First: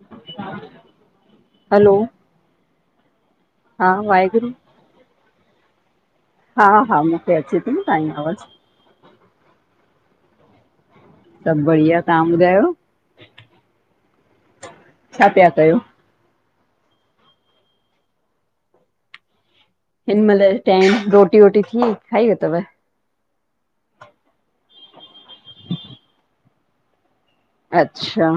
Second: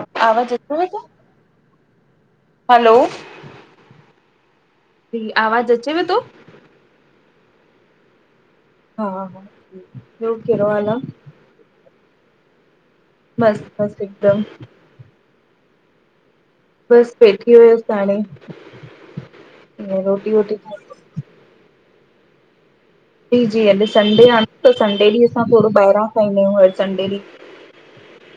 ब [inaudible] आवाज़ अचेव तो हलो हा वाहेगुरु जी आवाज़ अचेव तो हा हा मूंखे अचे थी न तव्हांजी आवाज़ु हा हा ॿियो केहिड़ो हाल आहे सभु बढ़िया तव्हां ॿुधायो मस्त मस्त हिकदम छा पिया कयो बस वेठी हुयसि हाणे हिन रोटी वोटी महिल खाई टाइम रोटी वोटी थी खाई वथव जी जी अे संडे आ न त संडे ॾींं असां थोरो ॿाहिरां खाईंदा आहियूं संडे ॾींहुं अच्छा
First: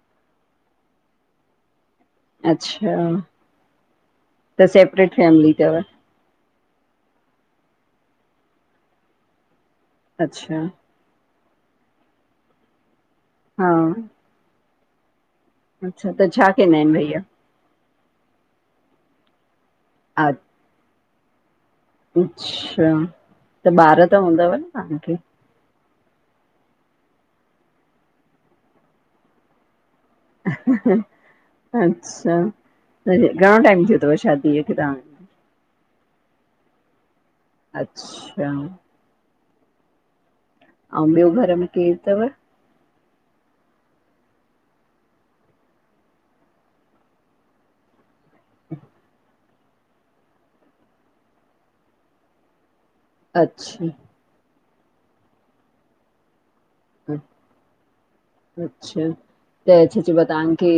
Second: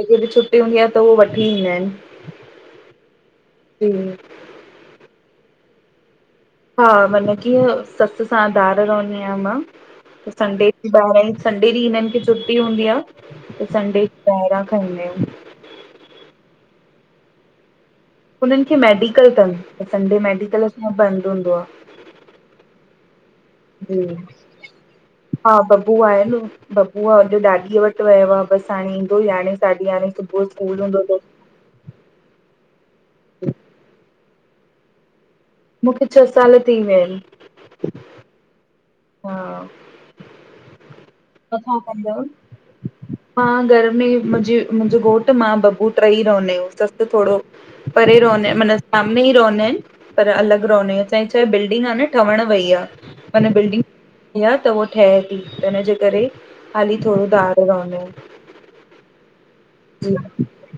इस्कूल जी छुटी हूंदी आहे त उहो वठी ईंदा आहिनि अच्छा जी त सेपरेट फैमिली अथव हा माना कीअं ससु सां धार रहंदी आहियां मां अच्छा संडे क ॿाहिरां संडे ॾींहुं हिननि खे छुट्टी हूंदी आहे त हा संडे ॿाहिरां खाईंदा आहियूं अच्छा त छा कंदा आहिनि भैया हुननि खे मेडिकल अथनि त संडे मेडिकल सां [unintelligible] बंदि हूंदो आहे अच्छा त ॿार त जी हूंदव न तव्हांखे हा बबु आहे न बबू आहेॼो ॾाॾीअ वटि वियो आहे बसि हाणे ईंदो ई हे साढीे याहरे उहो स्कूल हूंदो आ त अच्छा त घणो टाइम थियो अथव शादीअ खे तव्हां मूंखे छह साल थी विया आहिन अच्छा हा ऐं ॿियो घर त में छा केरु कंदा आहियो? अथव मां घर में मुंहिंजी मुंहिंजो घोट मां बबु टई रहंदा आहियूं ससु थोरो परे रोहे मताना सामे ई [unintelligible] रहंदा आहिनि पर अलॻि रहंदा आहिन असांजी छाहे बिल्डिंग आहे न ठहण वई आहे माना बिल्डिंग अच्छा इ त उहा ठहे थी इनजे करे हाली थोरो धार रहंदा आहिन अच्छा त छा चइबो न तव्हांखे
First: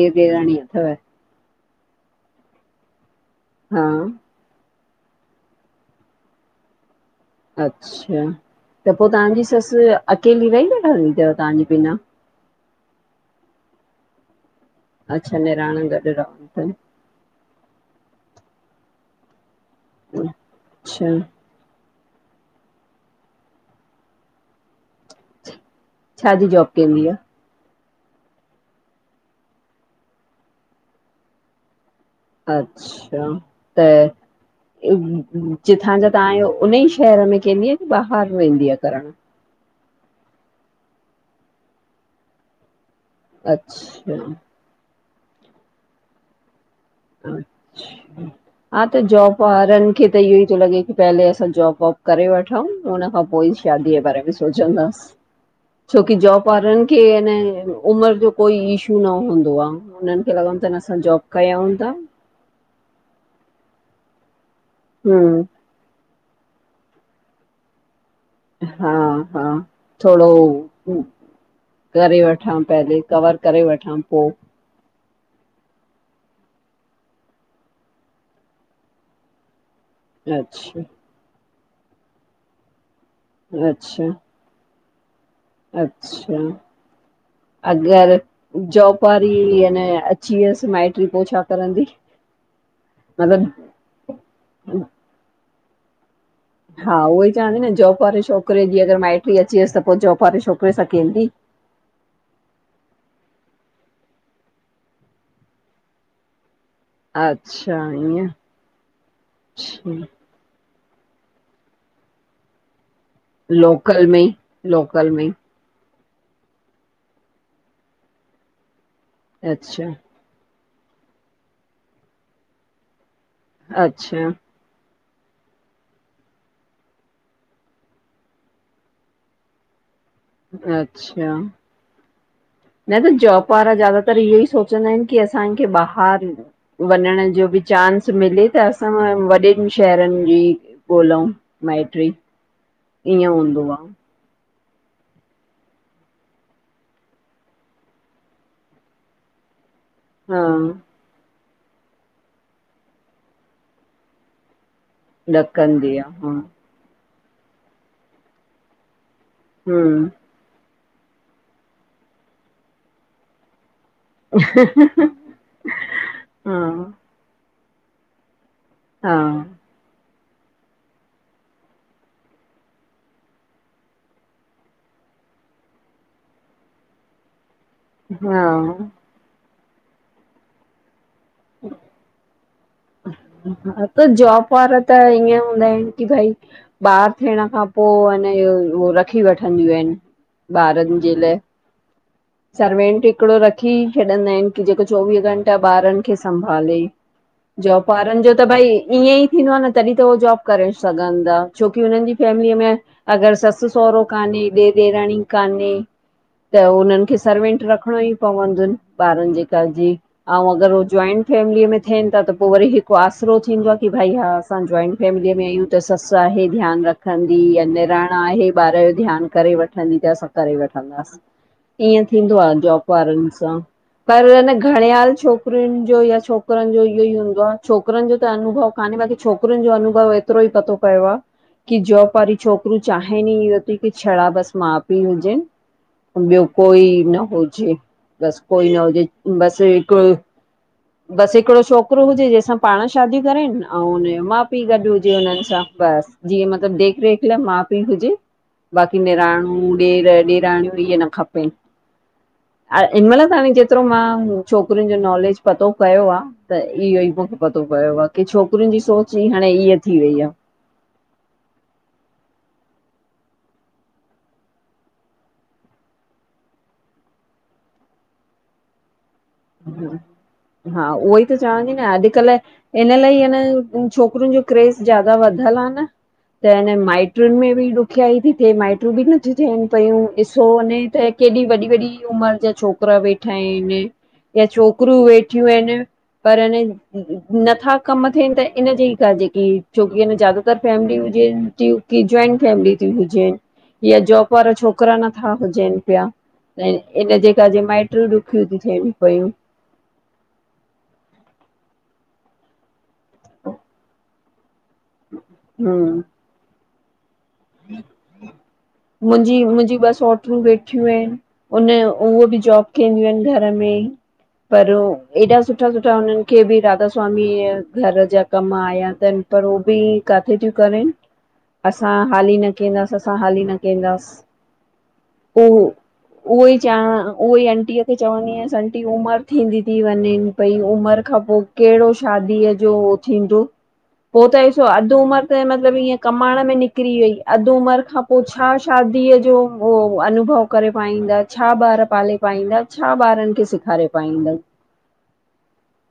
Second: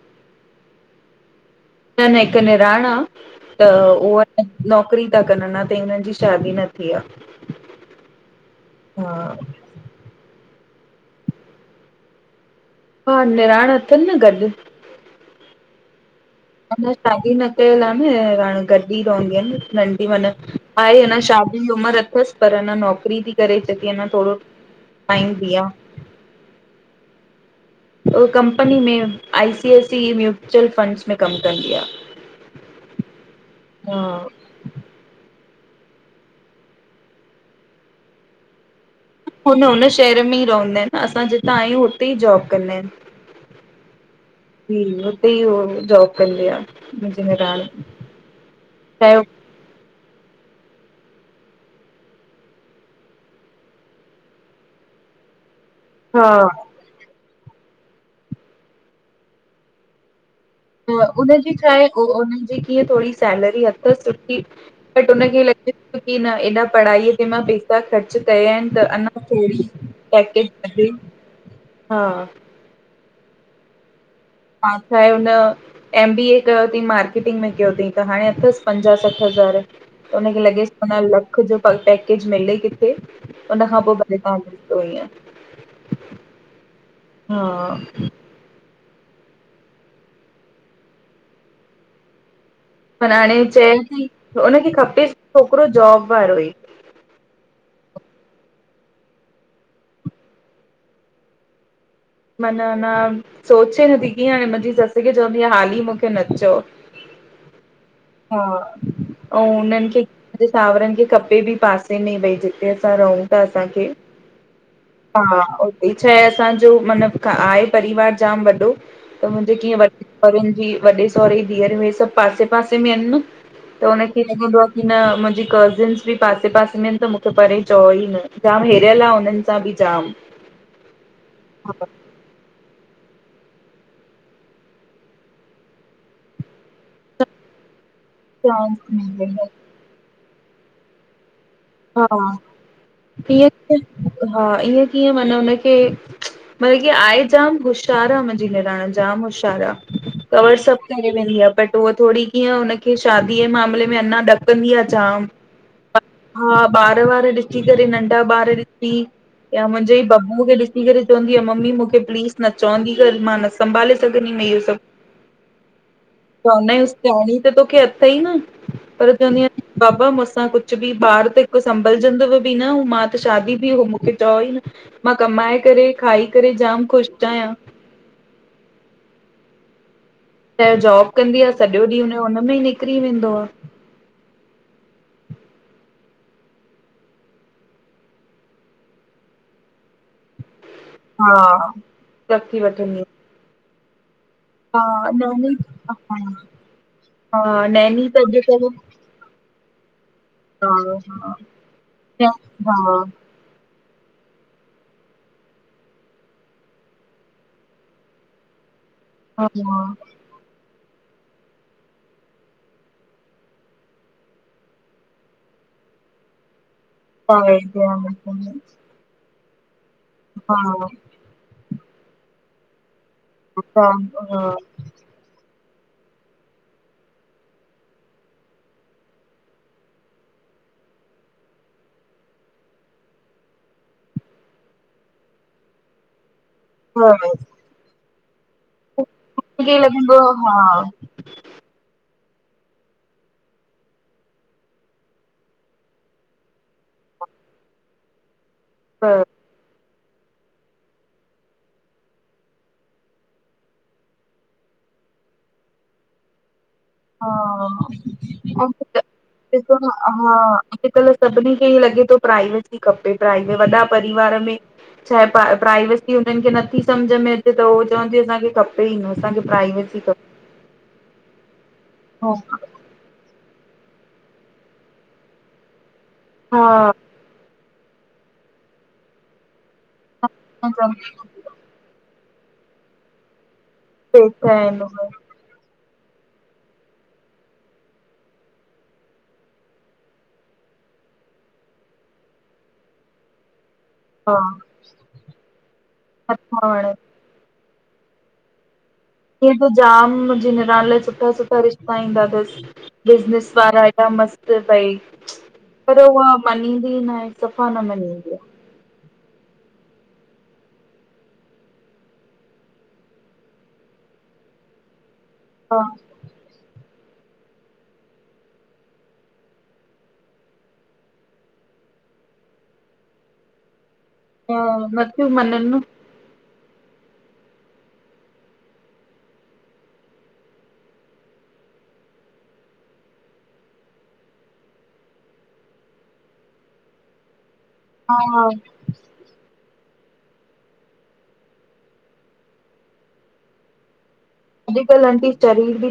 ॾेर ॾेराणी अथव न हिकु निराण आहे त हा उहा नौकरी था कनि अञा ताईं हुननि जी शादी न थी आहे अच्छा, त पोइ तव्हांजी ससु अकेली [unintelligible] वठदी थव तव्हांजी बिना? हा निणान अथनि न गॾु। अच्छा निणान गॾु रहन्दी थन। त शादी न कयल आह न हाण गॾ ई रहंदी नंढी माना आहे अच्छा हना शादी दी उमिरि अथसि पर अञ नौकिरी थी करे चय ती अन्ना थोरो टाइम बि आह। छा जी जॉब केंदी आह? उह कंपनी में I C I C mutual funds में कमु कंदी आह। अच्छा त जिथां जा तव्हांजो उन ई शहर में कंहिंदी की ॿाहिरि वेंदी आ करणु हुन, हुन शहर में ई रवन्दा आहिनि असां जितां आहियूं हुते ई जॉब कंदा आहिन। अच्छा। [unintelligible] हुते ई हो जॉब कंदी आ। मुंहिंजी निणान। अच्च्, हा त चाहे जॉब ॿारनि खे त इहो ई थो लॻे की पेहले असां जॉब वॉब करे वठूं उन खां पोइ ई शादी बारे बि सोचंदास छो की जॉब हा वारनि की अ न उमिरि जो कोई इशू न हूंदो आह उन्हनि खे लॻंदो त न असां जॉब कयऊ उह हुनन जी कीअं थोरी सैलरी अथसि सुठी बट हुनखे हम्म लॻे की न हेॾा पढ़ाईअ ते मां बे पर ख़र्च कया आहिनि त हा अञा हा थोरी थोड़ो पैकेट [unintelligible] करे वठां पेहले कवर करे वठां पोइ हा छा आहे हुन एम बी ए कयो थईं मार्केटिंग में कयो थई त हाणे अथसि पंजाहु सठि हज़ार। हुनखे लॻेसि अच्छा प लख जो प पैकेज मिले किथे हुनन खां पोइ अच्छा भले तव्हांखे [unintelligible] [unintelligible] अच्छा हा अगरि जॉब वारी यान अची वियसि माइटी पोइ छा करंदी? पर हाणे मतिलबु चएन थी हुनखे खपेसि छोकिरो जॉब वारो ई। हा उहो ई चवंदी न जॉब वारे छोकिरे जी अगरि माइटी अची वियुसि त पोइ जॉब वारे छोकिरे सां कें? मन न सोचे नथी कीअं हाणे मुंहिंजी ससु खे चवंदी आह, हाली मूंखे न चओ। अचछा ईअं। हा ऐं उन्हनि अच्छा। खे हिते सावरनि खे खपे बि पासे में भई जिते असां रहूं। त असांखे लोकल में ई, लोकल में ई, हा हि छा आहे असांजो मतलबु आहे परिवार जाम वॾो त मुंहिंजे कीअं वॾ अच्छा, वरनि जी, वॾे सोहरे ई धीअरूं हे सभु पासे पासे में आहिनि न त हुनखे अच्छा, लॻंदो आह की न मुंहिंजी कज़िन्स बि पासे पासे में आहिनि त मूंखे परे चओ ई न, ॼाम हिरियल आह हुननि [unintelligible] बि जाम अच्छा। हा न त जॉब वारा ज्यादातर इहो ई सोचंदा आहिनि कि असांखे ॿाहिरि वञण जो बि चांस मिले त चांस असां मिले वॾिन शहरनि जी ॻोल्उ। हा, ईअ हूंदो आ, कीअं हा ईअं कीअं माना हुनखे मतलबु कि आहे जाम होश्यार आह, मुंहिंजी निणान जाम होश्यार आह हा कवर सभु करे वेंदी आहे बट उहा थोरी कीअं हुनखे शादीअ जे मामले में अञा ॾकंदी आह ॼाम। ॾईंदी आह। हा ॿार वार ॾिसी करे नंढा ॿार ॾिसी या मुंहिंजे ई हम्म ब मुखे ॾिसी करे चवंदी आ, मम्मी मुखे प्लीज़ न चवंदी कर मां न सि संभाले सघंदीमै इहो सभु त हा हुने ॾेराणी त तोखे अथई न, पर हा चवंदी आ बाबा मुसां कुछ बि ॿारि त हिकु संभलिजंदवु बि न, हू मां त शादी बि हु मूंखे चओ ई न। मां कमाए करे, खाई करे जामि ख़ुशि आहियां। हा त जॉबु कंदी आ, सॼो ॾींहुं हुनजो हुनमें में ही निक हा त जॉबु वारा त ईअं हूंदा आहिनि की भई ॿारि थियणु खां पोइ अनि, इओ रखी वठंदियूं आहिनि, ॿारनि जे लाइ हा रखी सर्वेंट वठंदी हिकिड़ो रखी छॾंदा आहिनि, की आहियां। जेको हा चोवीह नैनी घंटा ॿारनि खे हा संभाले। हा जॉबु नैनी वारनि जो त भई अॼुकल्ह ईअं ई थींदो आ न, तॾहिं त उहे जॉबु करे हा सघंदा। हा छोकी हुननि जी फैमिलीअ में हा अगरि ससु- सओरो कान्हे ॾेर- ॾेराणी कान्हे, त उन्हनि खे सर्वेंट रखिणो ई पवंदुनि। ॿारनि हा जे कर जी। अऊं अगरि हो जॉइंट फैमिलीअ में थियनि ता त पोइ वरी हिकु आसरो थींदो आ की भई हा। असां जॉइंट फैमिलीअ में आहियूं त ससु आहे ध्यानु रखंदी आहे या हा हा निराणु आहे हा ॿारि जो ध्यानु करे वठंदी त असां करे वठंदासीं। ईअं थींदो आ जॉबु वारनि सां, परु घणे हालि छोकिर छोकिरियुनि जो या छोकिरनि जो इहो ई हूंदो आ। छोकिरनि जो त अनुभव कान्हे, बाक़ी छोकिरियुनि जो अनुभव ऐ ऐतिरो ई पतो पयो आ। की जॉबु वारी छोकरियुं चाहिनि न इयो ती की, छड़ा बसि माउ- पीउ हुजनि। ॿियो कोई न हुजे- बस कोई न हुजे बसि हिकु हा बसि हिकिड़ो छोकिरो हुजे, जंहिंसां पाणु शादियूं करनि अऊं हुनजो माउ- पीउ गॾु हुजे हुननि सां, बसि। जीअं मतिलबु देख- रेख लाइ माउ -पीउ हुजे, बाक़ी निणानु अऊं ॾेर- ॾेराणियूं इअ न खपेन। हिनि महिलु ताणि जेतिरो मां छोकिरियुनि जो नॉलेजु पतो कयो आ। त इहो ई मुखे पतो पियो आ की, हा छोकिरियुनि जी सोचु ई हाणे ईअ थी वई आ। अॼुकल्हि सभिनी खे ईअं लॻे तो, प्राइवेसी खपे प्राइवे वॾा परिवारु में चाहे प प्राइवेसी हुननि खे नथी सम्झि में अचे त उहो चवंतियुं असांखे खपे ही न, असांखे प्राइवेसी खपे। हा उहो ई त चवातीं न अॼुकल्हि इन लाइ हनि छोकिरियुंन जो क्रेज़ ज्यादा वधियलु आ न, त इन हा माइट ट्रिन में बि ॾुखियाई ती थिए, माईटियुं बि न न ती थियनि पियूं, ॾिसो वञे त केॾी वॾी- वॾी उमिरि जा छोकिरा वेठा आहिनि। या पैसा आहिनि छोकरियूं उहे, वेठियूं आहिनि। परु अनि नथा कमु थियनि त इनजेईअ करे, जेकी छोकिरी अनि जाग सभु फैमिली हुजेन तियुं की, जॉइंट फैमिली ती हुजेनि। या जॉबु हा वारा छोकिरा नथा हुजेनि पिया, नथा त वणनि इनजे करजे मा इटियुन ॾुखियूं थी थियेनि पयूं। ईअं त जामि मुंहिंजी निणानु लाइ सुठा- सुठा रिश्ता ईंदा तसि। बिज़नेस वारा हेॾा मस्तु पई। हम्म पर उहा मञींदी न आहे, सफ़ा न मञींदी आ। मुंहिंजी मुंहिंजी ॿ सोइट्रियुं वेठियूं आहिनि। उन उहो बि जॉब कंदियूं आहिन घर में पर एॾा सुठा सुठा आहे उन्हनि के बि राधा स्वामीअ, घर जा कम आया अथनि पर उह बि काथे थियूं करनि असां हाली न केंदास असां हाली न केंदासि। हा नथियूं मननि न। उहो ई चयां उहो ई आंटीअ खे चवंदी हुयसि आंटी उमिरि थींदी ति वञेन। भई उमिरि खां पोइ कहिड़ो शादीअ जो थींदो। पोइ त ॾिसो अधु उमरि त मतलबु ईअं कमाइण में निकिरी वई अधु उमरि खां पोइ हा छा शादी धीअ जो उहो अनुभव करे पाईंदा छा ॿार पाले पाईंदा छा ॿारनि खे सेखारे पाईंदा। अॼुकल्ह आंटी शरीर बि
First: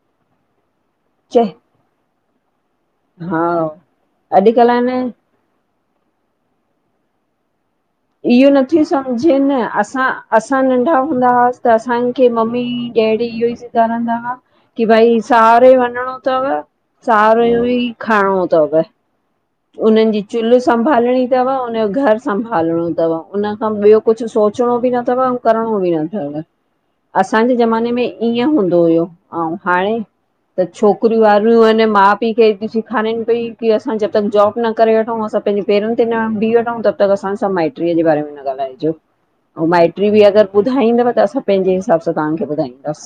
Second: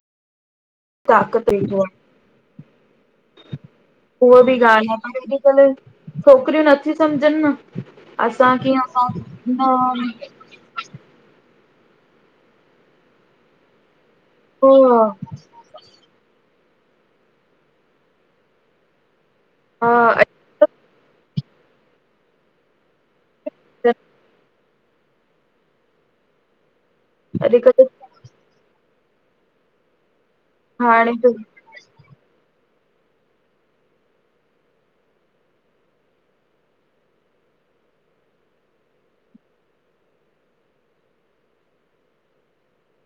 चए ताकत ॾीदो आ। हा उहा बि अॼुकल्ह आहे ॻाल्हि न आ, अॼु कल्ह छोकिरियूं नथी सम्झनि न। इहो असां कीअं नथो असां सम्झेन असांसां न असां नंढा हूंदा हुसीं त असांखे, मम्मी डैडी इहो ई सेखारींदा हुआ पो की भई साहरोए वञणो अथव साहरोए जो ई खाइणो अथव। हा हुनन्हनि जी चुल्हि संभालणी अथव हुनन जो घर संभालणो, अथव हुनन खां ॿियो कुछु सोच अचणो बि न अथव ऐं करिणो बि न अथव असांजे अॼुकल्ह ज़माने में ईअं हूंदो हुयो अउं हाणे त हाणे छोकिरियूं त वारियूं आहिन मा पी खे एॾी सेखारेनि पई की असां जब बि तब तक जॉब न करे वठऊं, असां पंहिंजे पेरनि ते न बी वठूं, तब तक असां सभु माइट्रीअ जे बारे में न ॻाल्हाइजो। ऐं माइटी बि अगरि ॿुधाईंदव त असां पंहिंजे हिसाब सां तव्हांखे ॿुधाईंदास।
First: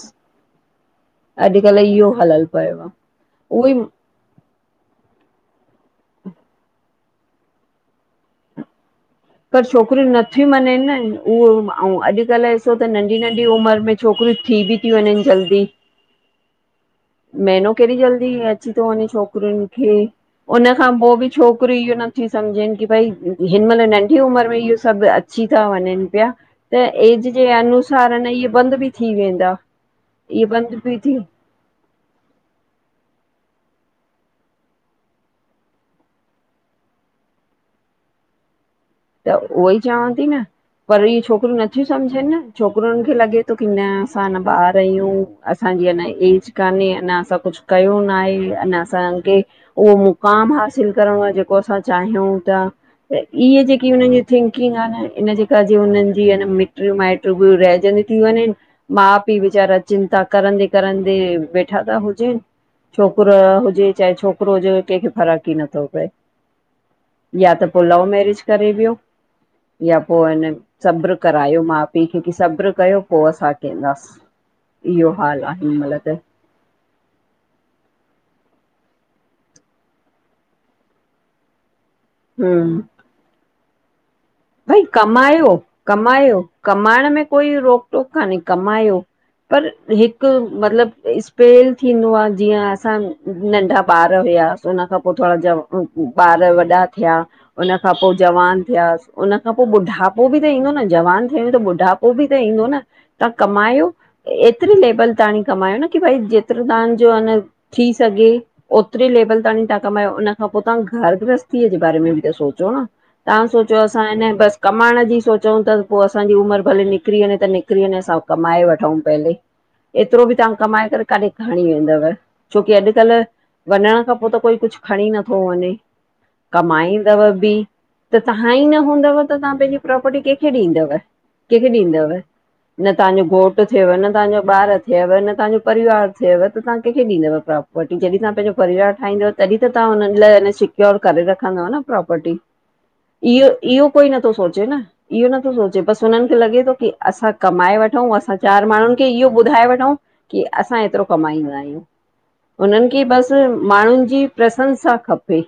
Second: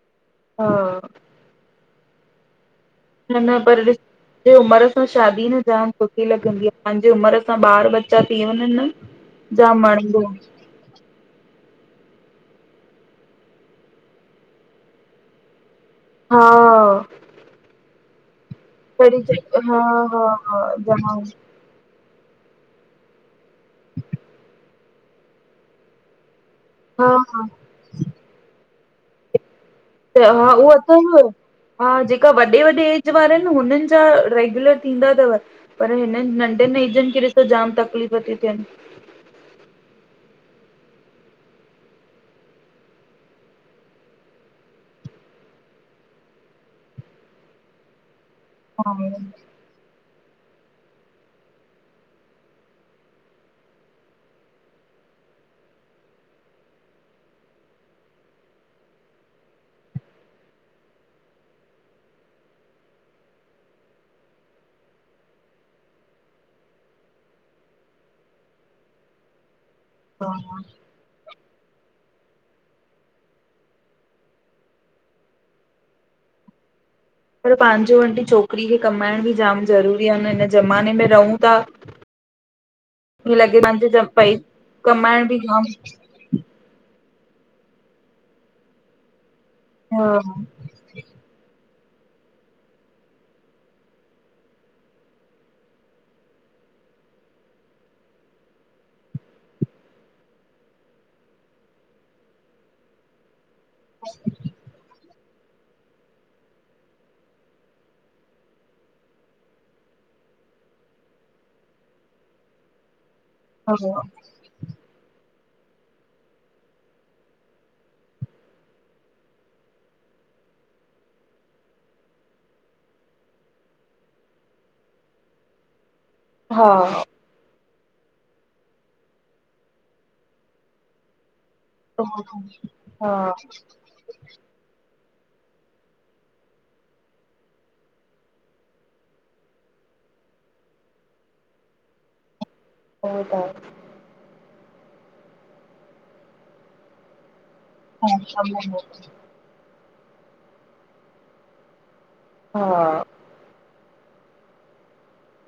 हा, अॼकल्ह इहो हलल पयो आ। न न पर ॾिस उमिरि सां शादी न जाम सुठी लॻंदी आ उमिरि सां ॿार ॿच्चा थी वञनि न। पर जाम छोकिरियूं वणंदो नथी मञेन न। उहो ऐं अॼुकल्ह ॾिसो त नंढी-नंढी उमिरि में छोकिरियूं थी बि थी वञनि जल्दी। हा। महीनो केरी जल्दी अची थो वञे कॾी छोकिरियुनि हा खे हा हा उन खां पोइ जाम, बि छोक छोकरियूं इहो नथी समझनि की भई हिन महिल नं नंढी उमरि में इहो सभु अची था वञिन पिया त हा एज हा जे अनु कारण इहे बंद बि थी वेंदा। त इहे हा उहो बंदि असां बि थी वर हा जेका वॾे-वॾे एज वारा न हुननि जा रेगुलर थींदा अथव। पर हिननि नंढनि एजनि खे ॾिस जाम तकलीफ़ थी थियनि। त उहो ई चवां ती न। पर इ छोकिरियूं, नथियूं सम्झनि न छोकरुनि खे लॻे थो की न असां अञा ॿार आहियूं। असांजी अञा एज कान्हे अञा असां कुछु कयो न आहे अञा हा असांखे उहो मुक़ाम हासिल करणो आ जेको असां चाहियूं था त इहे जेके की हुननि जी थिंकिंग आ न इन जे कजे हुननि जी आन मिटयूं माइटू, बि रहजंदी ती वञनि। माउ, पीउ वेचारा चिंता करं दे करं ते वेठा त हुजेन। छोकिरो हुजे चाहे छोकिरो हुजे कंहिंखे फ़र्क ई नथो पए। या त पो लव मेरिज करे वियो या पो हिन सब्र करायो माउ पीउ खे की सब्र कयो पो असां केंदास इहो हाल आ हिन महिल त। पर पंहिंजो आंटी छोकिरीअ खे कमाइण बि जाम ज़रूरी आ, हिन ज़माने में रहूं ता हूं लॻे पाहिंजे ॼब पई भई कमाइण बि कमायो जाम कमायो कमाइण में कोई रोक टोक कान्हे कमायो पर हा हिकु मतलबु इस् पेल थींदो आ जीअं असां नंढा ॿार हुया हुन खां पो थोड़ा जव ॿार वॾा थिया उन खां पो जवान थिया उन खां पो ॿुढापो बि त ईंदो न जवान थिया अयूं तो बुढापो बी त ईंदो न तव्हां कमायो एतिरी लेवल ताणी कमायो न की भई जेतिरो तव्हांजो अन थी सघे ओतिरी लेवल ताणी तां कमायो उन खां पो तव्हां घर गृहस्थीअ जे बारे में बि त सोचो न तव्हां हा सोचो असां हिन बसि कमाइण जी सोचूं ता त पो असांजी उमिरि भले निकिरी वञे त निकिरी वञे असां कमाए वठऊं पहले एतिरो बि तव्हां कमाए करे काॾे खणी वेंदव छोकी अॼुकल्ह वञण खां पो त कोई कुछ खणी नथो वञे हा हा कमाईंदव बि त तव्हां ई न हूंदव त तव्हां पंहिंजी प्रोपर्टी कंहिंखे ॾींदव? कंहिंखे ॾींदव? उहो न तव्हांजो घोटु थियव न तव्हांजो ॿार थियव न तव्हांजो परिवार थियव त तव्हांं‌ कहिंखे ॾींदव प्रॉपर्टी जॾहिं तव्हां पंहिंजो परिवार ठाहींदव तॾहिं त तव्हां हुननि लाइ हन सिक्योर करे रखंदव न प्रोपर्टी त इहो इहो कोई नथो सोचे न इहो नथो सोचे बसि हुननि खे लॻे थो की असां कमाए वठ आहे वठऊं असां चार हा माण्हुनि खे इहो ॿुधाए वठऊं की असां एतिरो कमाईंदा आहियूं। हुनननि खे बसि माण्हुनि जी प्रसंसा खपे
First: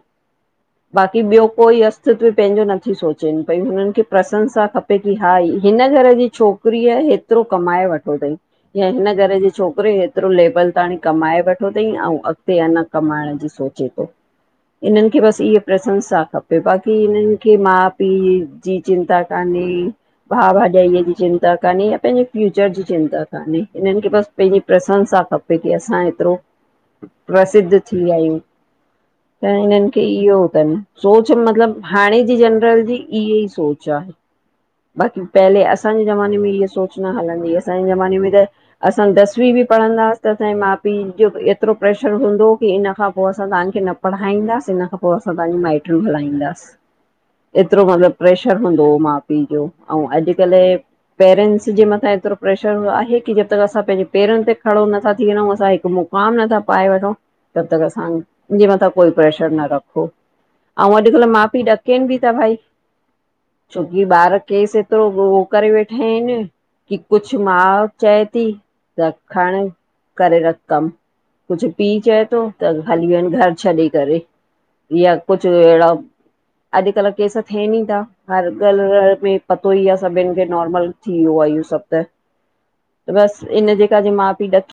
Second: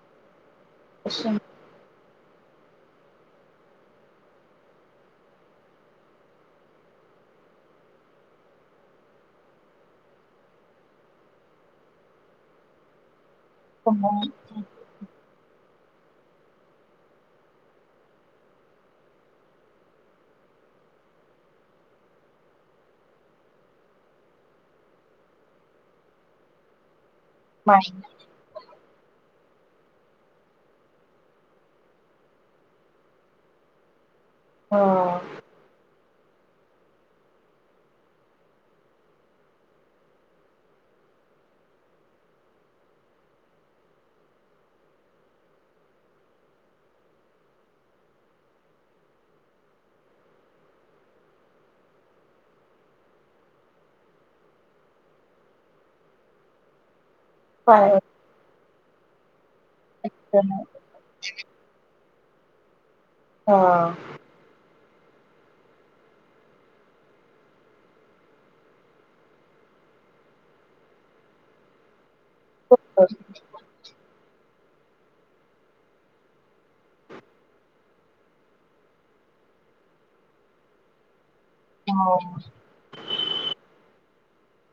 बाक़ी ॿियो कोइ अस सित्व पंहिंजो नथी सोचेनि पईयूं हुननि खे प्रसंनसा खपे की हा ई हिन घर जी छोकिरीअ हित एतिरो कमाए वतो तईं या हिन घर जे छोकरे हेतिरो लेबल ताणी कमाए वतो तईं अऊं अॻिते आन कमाइण जी सोच [unintelligible] इन्हनि खे बसि इह प्रसंसा खपे बाक़ की हिननि खे माउ पीउ जी चिंता कान्हे भाउ भाॼाईअ जी चिंता कान्हे या पंहिंजे फ्यूचर जी चिंता कान्हे हिननि खे बसि पंहिंजी प्रसंसा खपे की असां एतिरो प्रसिद्ध थी वया यूं त हिननि खे इहो तनि सोच मतलबु हाणे जी जनरल जी इह ई सोच आ बाक़ी पहले असांजे ज़माने में इीअ सोच न हलंदी ही असांजे ज़माने में त असां दसवीं बि पढ़ंदाास त असांजे माउ पीउ जो एतिरो प्रेशर हूंदो की हिनन खां पो असां तव्हांखे न पढ़ाईंदास हिन खां पो असां तव्हांजी‌ माइट्रीयूं हलाईंदास एतिरो मतिलबु प्रेशर हूंदो हो माउ पीउ जो ऐं अॼुकल्ह पेरेंट्स जे मथां एतिरो प्रेशर आहे कि जब तक असां पंहिंजे पेरं ते खड़ो नथा थी वञूं असां हिकु मुक माम नथा पाए वठो जबतक असां जे मथां कोई प्रेशर न रखो अऊं अॼुकल्ह मा बी ॾकेनि बि था भाई हा छोकी ॿार केस तिरो ॻो करे वेठा आहिनि की कुछ माउ चए थी त खण करे रख कमि कुझु पीउ चए थो त हा हली वनि घर छॾे करे या कुझु अहिड़ा अॼुकल्ह केस थियनि ई था। हर ॻलर् में पतो ई आहे सभिनि खे नॉर्मल थी वियो आहे इयो स सॿ त बस इन जेका जे माउ पीउ ॾकी